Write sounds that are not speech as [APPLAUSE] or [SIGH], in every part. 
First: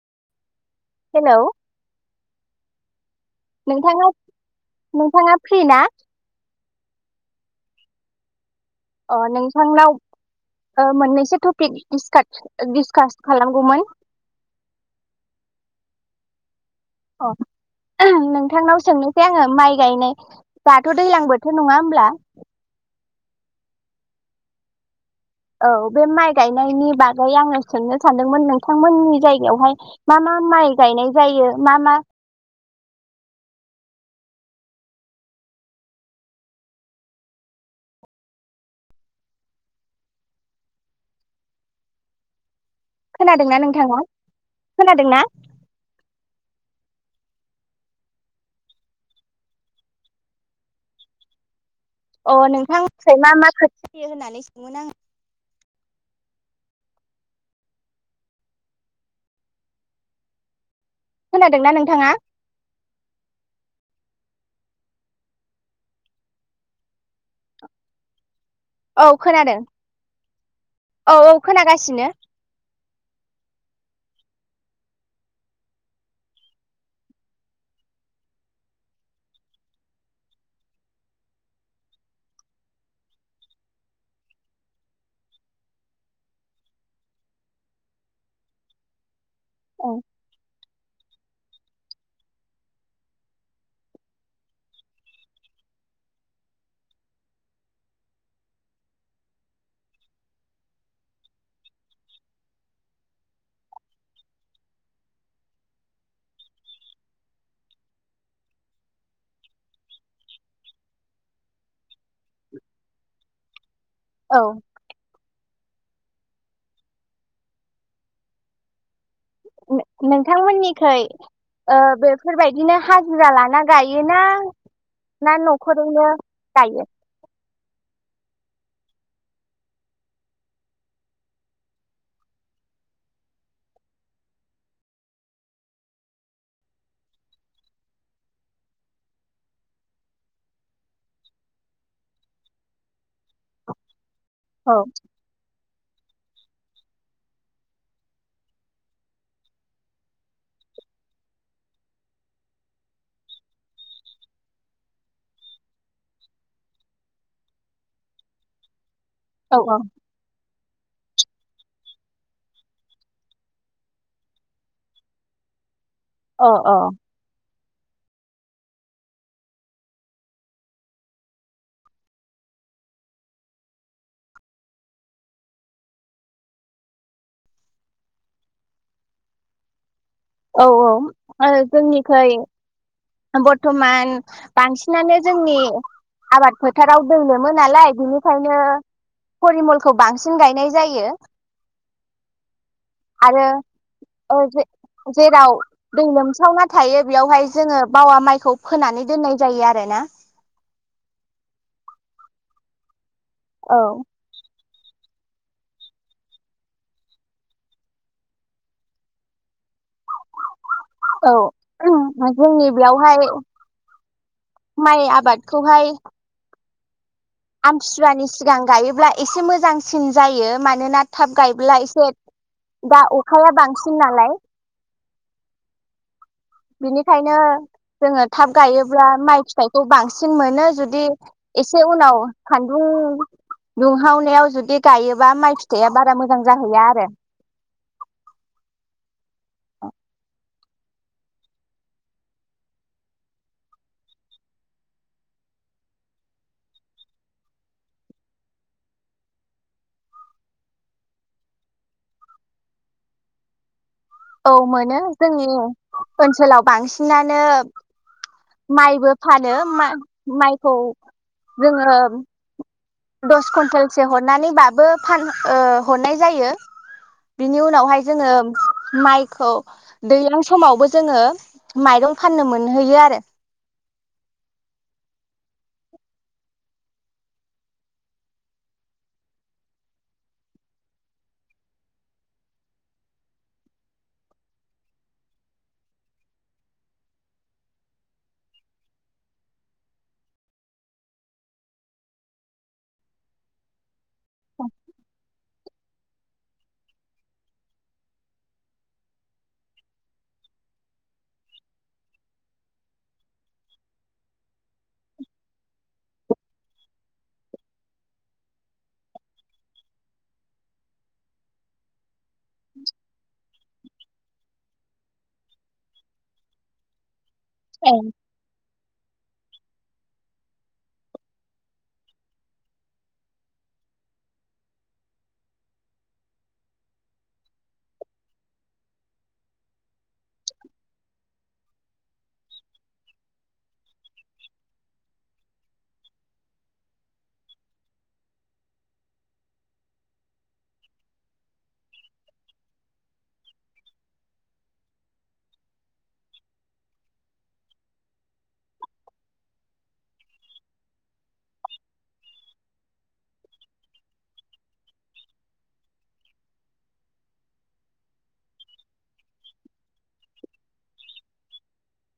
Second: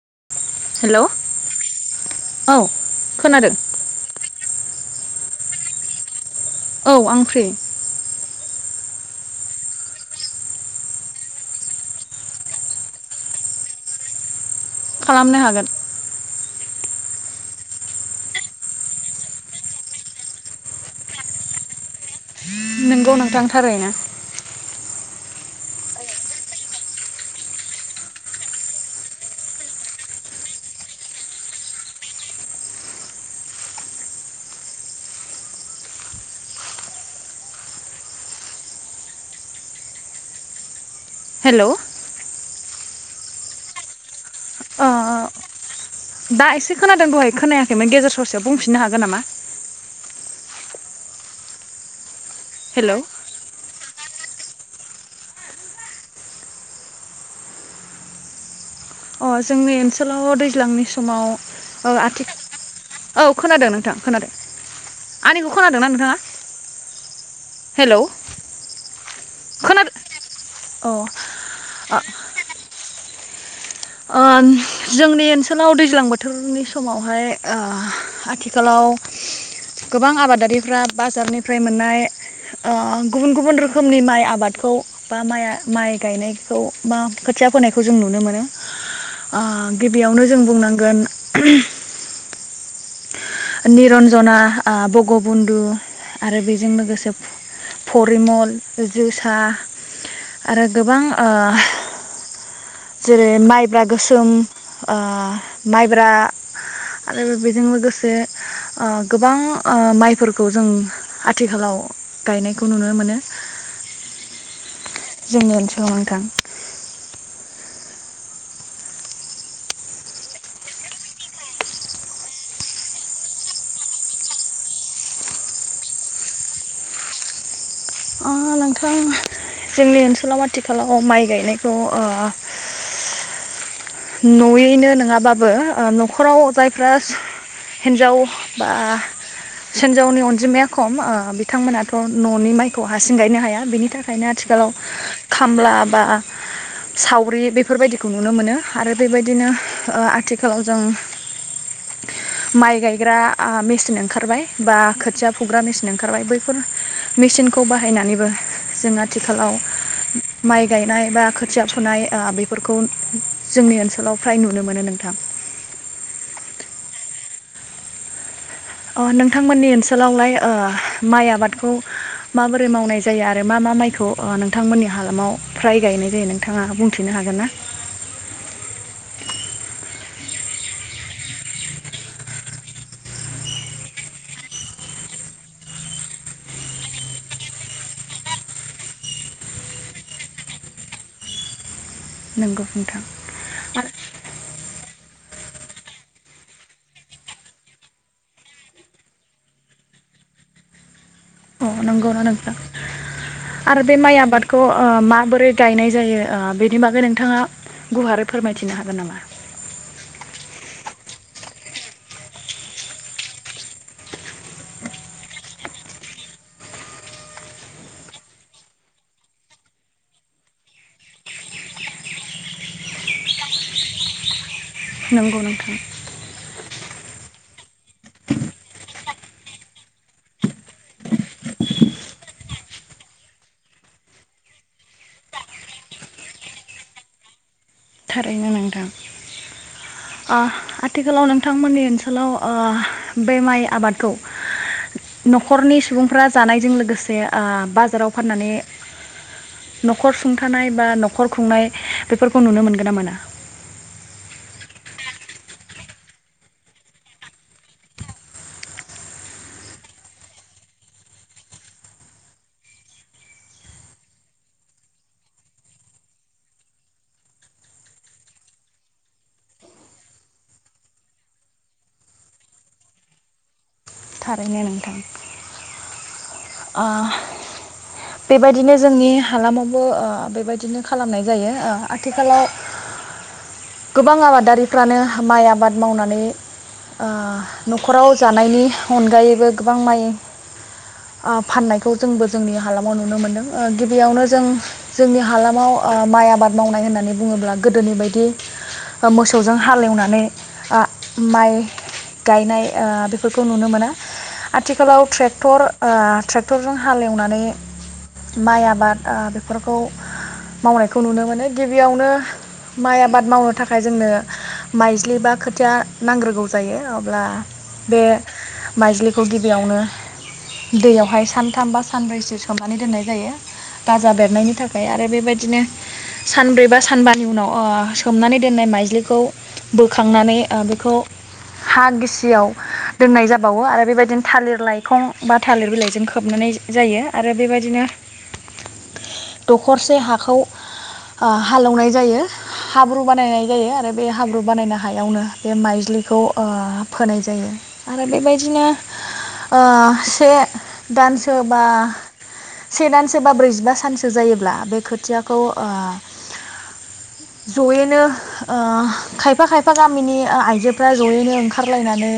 [INAUDIBLE] [INAUDIBLE] औ खोनादों नोंथाङा नोंथाङा फ्रि ना औ आं फ्रि अ नोंथांनाव ओ मोननैसो टपिक डिसकाट डिसकास खालामगौमोन खालामनो हागोन अ नोंथांनाव सोंनोसै आङो माइ गायनाय दाथ' दैज्लां बोथोर नङा होमब्ला नोंगौ नोंथां थारैनो औ बे माइ गायनायनि बागै आङो सोंनो सानदोंमोन नोंथांमोननि जायगायावहाय मा मा माइ गायनाय जायो मा मा हेलौ खोनादोंना नोंथाङा ओ खोनादोंना दा एसे खोनादों दहाय खोनायाखैमोन गेजेर ससेयाव बुंफिननो हागोन नामा अ हेलौ नोंथांनिफ्राय अ मा मा खो होनानै सोमोन आङो अ जोंनि ओनसोलाव दैज्लांनि समाव खोनादोंना ओ नोंथाङा आथिखाल [INAUDIBLE] औ खोनादों औ औ खोनागासिनो ओ जोंनि ओनसोलाव दैज्लां बोथोरनि समावहाय ओ आथिखालाव गोबां आबादारिफ्रा बाजारनिफ्राय मोननाय ओ गुबुन गुबुन रोखोमनि माइ आबादखौ बा माइ माइ गायनायखौ बा खोथिया फोनायखौ जों नुनो मोनो औ गिबियावनो जों बुंनांगोन [UNINTELLIGIBLE] निरन्जना ओ बगबन्धु आरो बेजों लोगोसे फरिमल जोसा आरो गोबां ओ जेरै माइब्रा गोसोम ओ माइब्रा आरो बेजों लोगोसे ओ गोबां ओ माइफोरखौ जों आथिखालाव गायनायखौ नुनो मोनो [UNINTELLIGIBLE] जोंनि ओनसोलाव नोंथां नोंथांमोननिखै ओ बेफोरबायदिनो हाजिरा लाना गायो ना ना न'खरावनो गायो ओ नोंथां जोंनि ओनसोलाव आथिखालाव माइ गायनायखौ ओ न'यैनो नङाबाबो न'खराव जायफ्रा हिन्जाव बा हेनन्जावनि अनजिमाया खम बिथांमोनाथ' न'नि माइखौ हारसिं गायनो हाया बिनि थाखाय ओंखायनो आथिखालाव औ खामला बा सावरि बेफोरबायदिखौ नुनो मोनो आरो बेबायदिनो आथिखालाव जों माइ गायग्रा मेचिन ओंखारबाय बा खोथिया फुग्रा मेसिन ओंखारबाय बैफोर मेचिनखौ बाहायनानैबो जोङो आथिखालाव औ अ माइ गायनाय बा खोथिया फुनाय बेफोरखौ जोंनि ओनसोलाव फ्राय नुनो मोनो नोंथां अ औ नोंथांमोननि ओनसोलावलाय माइ आबादखौ माबोरै मावनाय जायो आरो मा मा माइखौ नोंथांमोननि हालामाव फ्राय गायनाय जायो नोंथाङा बुंथिनो हागोन ना औ औ आरो जोंनिखै बर्थमान बांसिनानो जोंनि आबाद फोथाराव दोनोमोन नालाय बिनिखायनो फरिमलखौ बांसिन गायनाय जायो नोंगौ नोंथां आरो ओ जे जेराव दै लोमसावना थायो बेयावहाय जोङो बावा माइखौ फोनानै दोननाय जायो आरो ना अ नंगौ ना नोंथां औ आरो बे माइ आबाद खौ माबोरै गायनाय जायो बेनि बागै नोंथाङा गुवारै फोरमायथिनो हागोन नामा औ जोंनि बेयावहाय माइ आबादखौहाय आमथिुवानि सिगां गायोब्ला एसे मोजांसिन जायो मानोना थाब गायोब्ला एसे दा अखाया बांसिन नालाय नंगौ नोंथां बिनिखायनो जोङो थाब गायोब्ला माइ फिथाइखौ बांसिन मोनो जुदि एसे उनाव सान्दुं दुंहावनायाव जुदि गायोबा माइ फिथाइया बारा मोजां जाहैया आरो थारैनो नोंथां आथिखालाव नोंथांमोननि ओनसोलाव बे माइ आबादखौ न'खरनि सुबुंफ्रा जानायजों लोगोसे बाजाराव फाननानै न'खर सुंथानाय बा न'खर खुंनाय बेफोरखौ नुनो मोनगोन ना मोना औ मोनो जोंनि ओनसोलाव बांसिनानो माइबो फानो माइखौ जोङो दस कुन्टेलसे हरनानै बाबो फान हरनाय जायो बिनि उनावहाय जोङो माइखौ दैज्लां समावबो जोङो माइरं फाननो मोनहैयो आरो थारैनो नोंथां बेबायदिनो जोंनि हालामावबो बेबायदिनो खालामनाय जायो आथिखालाव गोबां आबादारिफ्रानो माइ आबाद मावनानै न'खराव जानायनि अनगायैबो गोबां माइ फाननायखौ जोंबो जोंनि हालामाव नुनो मोनदों गिबियावनो जों जोंनि हालामाव माइ आबाद मावनाय होननानै बुङोब्ला गोदोनि बायदि मोसौजों हालेवनानै माइ गायनाय बेफोरखौ नुनो मोना आथिखालाव ट्रेक्टर ट्रेक्टरजों हालेवनानै माइ आबाद बेफोरखौ मावनायखौ नुनो मोनो गिबियावनो माइ आबाद मावनो थाखाय जोंनो माइज्लि बा खोथिया नांग्रोगौ जायो अब्ला ए बे माइज्लि खौ गिबियावनो दैयावहाय सानथाम बा सानब्रैसो सोमनानै दोननाय जायो गाजा बेरनायनि थाखाय आरो बेबायदिनो सानब्रै बा सानबानि उनाव सोमनानै दोननाय माइज्लिखौ बोखांनानै बेखौ हा गिसियाव दोननाय जाबावो आरो बेबायदिनो थालिर लाइखं बा थालिर बिलाइजों खोबनाय जायो आरो बेबायदिनो दखरसे हाखौ हालौनाय जायो हाब्रु बानायनाय जायो आरो बे हाब्रु बानायनाय हायावनो बे माइजलिखौ फोनाय जायो आरो बेबायदिनो से दानसो बा से दानसो बा ब्रैजिबा सानसो जायोब्ला बे खोथियाखौ जयैनो खायफा खायफा गामिनि आइजोफ्रा जयैनो ओंखारलायनानै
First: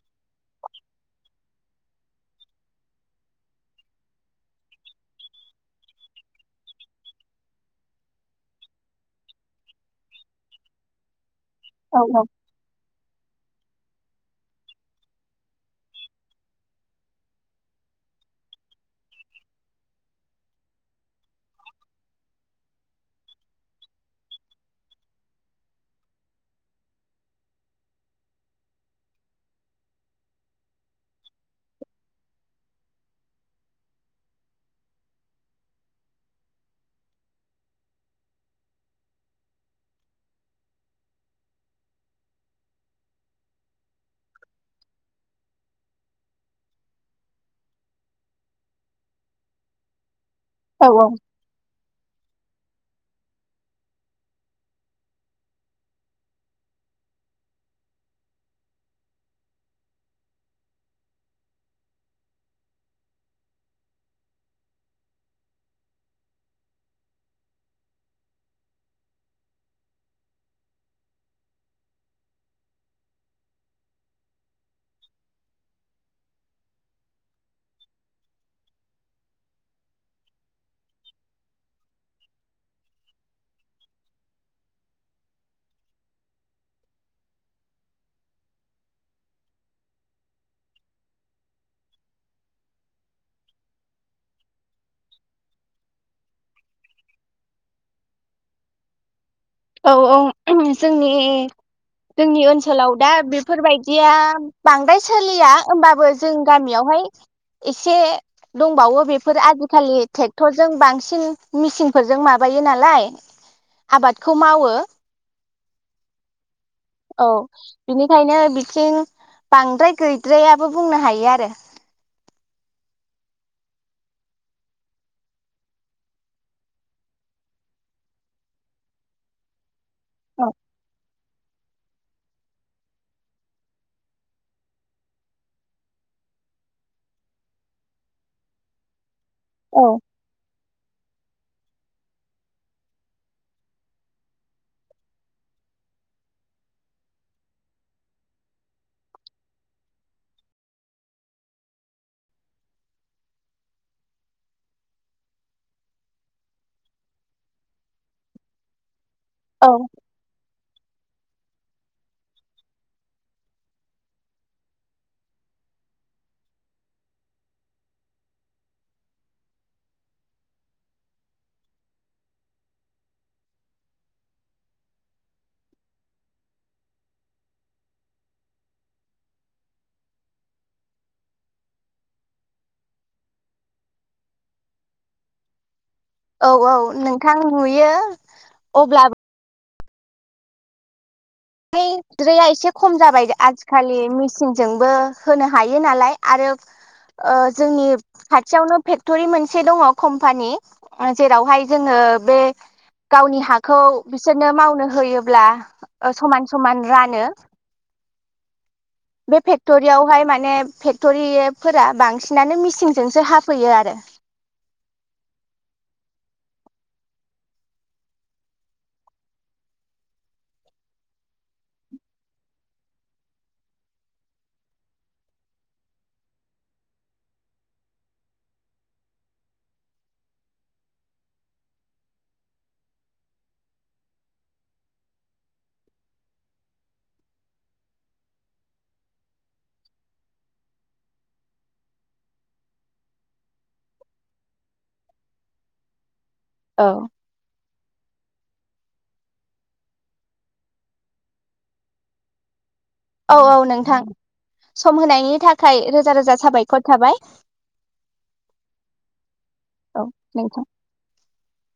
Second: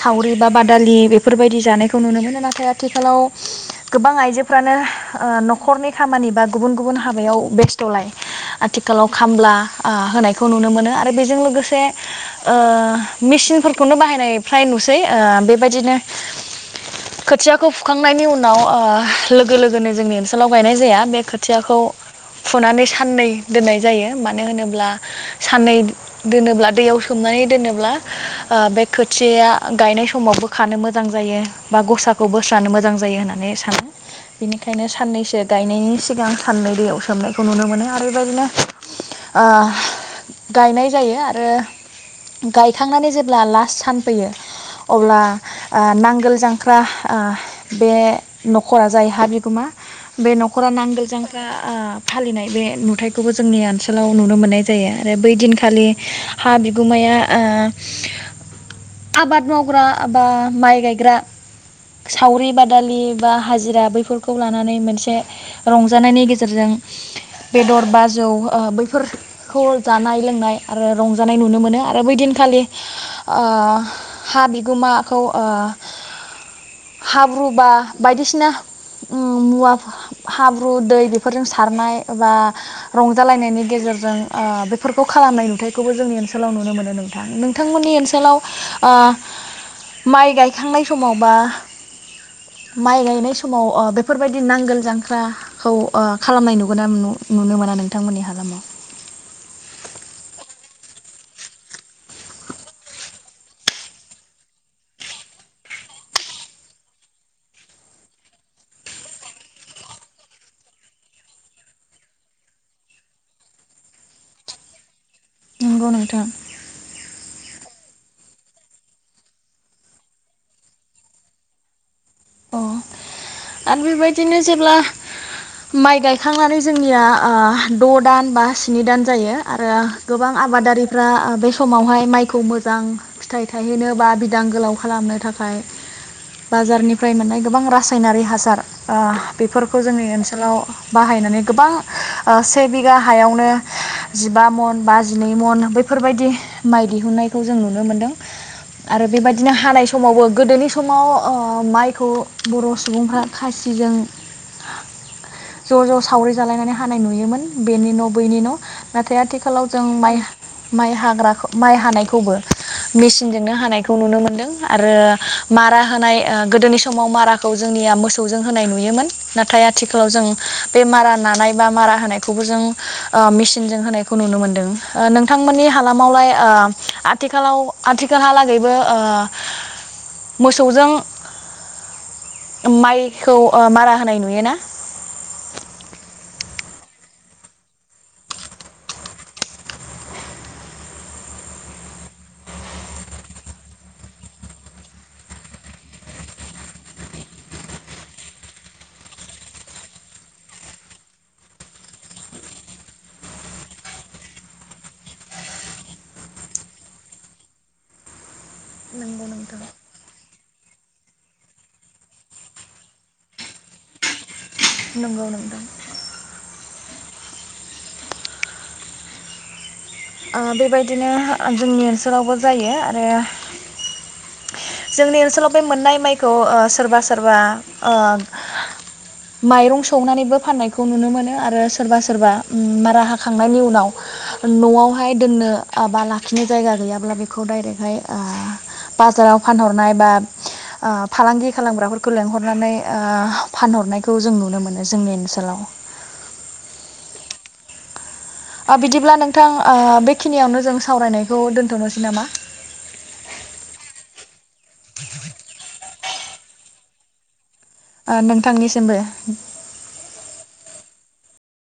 सावरि बा बादालि बेफोरबायदि जानायखौ खौ नुनो मोनो नाथाय आथिखालाव गोबां आइजोफ्रानो न'खरनि खामानि बा गुबुन गुबुन हाबायाव बेस्थ'लाय आथिखालाव खामला होनायखौ नुनो मोनो दा बेजों लोगोसे औ मेसिनफोरखौनो बाहायनाय फ्राय नुसै बेबायदिनो खोथियाखौ फुखांनायनि उनाव लोगो लोगोनो जोंनि ओनसोलाव गायनाय जाया बे खोथियाखौ फुनानै साननै दोननाय जायो मानो होनोब्ला साननै दोनोब्ला दैयाव सोमनानै दोनोब्ला बे खोथियाया गायनाय समाव बोखानो मोजां जायो बा गसाखौ बोस्रानो मोजां जायो होननानै सानो बेनिखायनो साननैसो गायनायनि सिगां साननै दैयाव सोमनायखौ नुनो मोनो आरो बेबायदिनो गायनाय जायो आरो गायखांनानै जेब्ला लास्ट सान फैयो अब्ला नांगोल जां ख्रा बे न'खरा जाय हा बिगोमा बे न'खरा औ नांगोल जांख्रा फालिनाय बे नुथायाइखौबो जोंनि ओनसोलाव नुनो मोननाय जायो आरो बै दिनखालि हा बिगुमाया आबाद मावग्रा बा माइ गायग्रा सावरि बादालि बा हाजिरा बैफोरखौ लानानै मोनसे रंजानायनि गेजेरजों बेदर बाजौ बैफोरखौ जानाय लोंनाय आरो रंजानाय नुनो मोनो आरो बै दिनखालि ओ हा बिगोमाखौ ओ हाब्रु बा बायदिसिना मुवा हाब्रु दै बेफोरजों सारनाय बा रंजालायनायनि गेजेरजों ओ बेफोरखौ खालामनाय नुथायखौबो जोंनि ओनसोलाव नुनो मोनो नोंथां। नोंथांमोननि ओनसोलाव माइ गायखांनाय समाव बा माइ गायनाय समाव बेफोरबायदि नांगोल जांख्राखौ खालामनाय नुगोना नुनो मोना नोंथांमोननि हालामाव। औ औ जोंनि जोंनि ओनसोलाव दा बेफोरबायदिया बांद्राय सोलिया होमबाबो जों गामियावहाय एसे दंबावो बेफोर आजिखालि ट्रेक्टरजों बांसिन मेचिनफोरजों माबायो नालाय आबाद खौ मावो। नंगौ नोंथां। औ बिनि ओंखायनो बिथिं बांद्राय गैद्रायाबो बुंनो हायो आरो। अ आरो बेबायदिनो जेब्ला माइ गायखांनानै जोंनिया द दान बा स्नि दान जायो आरो गोबां औ आबादारिफ्रा बे समावहाय माइखौ मोजां फिथाइ थायहैनो बा बिदां गोलाव खालामनो थाखाय बाजारनि फ्राय मोननाय गोबां रासायनारि हासार ओ बेफोरखौ औ जोंनि ओनसोलाव बाहायनानै गोबां से बिगा हायावनो जिबा मन बा जिनै मन बैफोरबायदि माइ दिहुनन्नायखौ जों नुनो मोनदों आरो बेबायदिनो हानाय समावबो गोदोनि समाव ओ माइ खौ बर' सुबुंफ्रा खासिजों ज ज सावरि जालायनानै हानाय नुयोमोन बेनि न बैनि न। नाथाय आथिखालाव औ जों माइ माइ हाग्रा माइ हानायखौबो मेसिनजोंनो हानायखौ नुनो मोनदों आरो मारा होनाय ओ गोदोनि समाव माराखौ जोंनिया मोसौजों होनाय नुयोमोन। नाथाय आथिखालाव जों बे मारा नानाय बा मारा होनायखौबो जों मेसिनजों होनायखौ नुनो मोनदों। नोंथांमोननि हालामावलाय आथिखालाव आथिखालहालागैबो ओ मोसौजों माइखौ मारा होनाय नुयोना? औ औ नोंथां नुयो। अब्ला एसे खम जाबाय आजिखालि मेसिनजोंबो होनो हायो नालाय आरो ओ जोंनि खाथियावनो फेक्टरि मोनसे दङ कम्पानि जेरावहाय जोङो बे गावनि हाखौ बिसोरनो मावनो होयोब्ला समान समान रानो नंगौ बे नोंथां फेक्टरियावहाय माने फेक्टरिफोरा बांसिनानो मिसिनजोंसो हाफैयो आरो। नंगौ नोंथां। ओ बेबायदिनो जोंनि ओनसोलावबो जायो आरो जोंनि ओनसोलाव बे मोननाय माइखौ सोरबा सोरबा ओ माइरं सौनानैबो फाननायखौ नुनो मोनो आरो सोरबा सोरबा मारा हाखांनायनि उनाव नयाव हाय दोननो बा लाखिनो जायगा गैयाब्ला बेखौ डाइरेक्टहाय ओ बाजाराव फानहरनाय बा ओ फालांगि खालामग्राफोरखौ ओ लेंहरनानै ओ फानहरनायखौ जों नुनो मोनो जोंनि ओनसोलाव। औ ओ बिदिब्ला नोंथां ओ बेखिनियावनो जों सावरायनायखौ दोन्थनोसै नामा? औ औ नोंथां। सम होनायनि थाखाय रो रोजा रोजा साबायखर थाबाय। नोंथांनिसिमबो औ नोंथां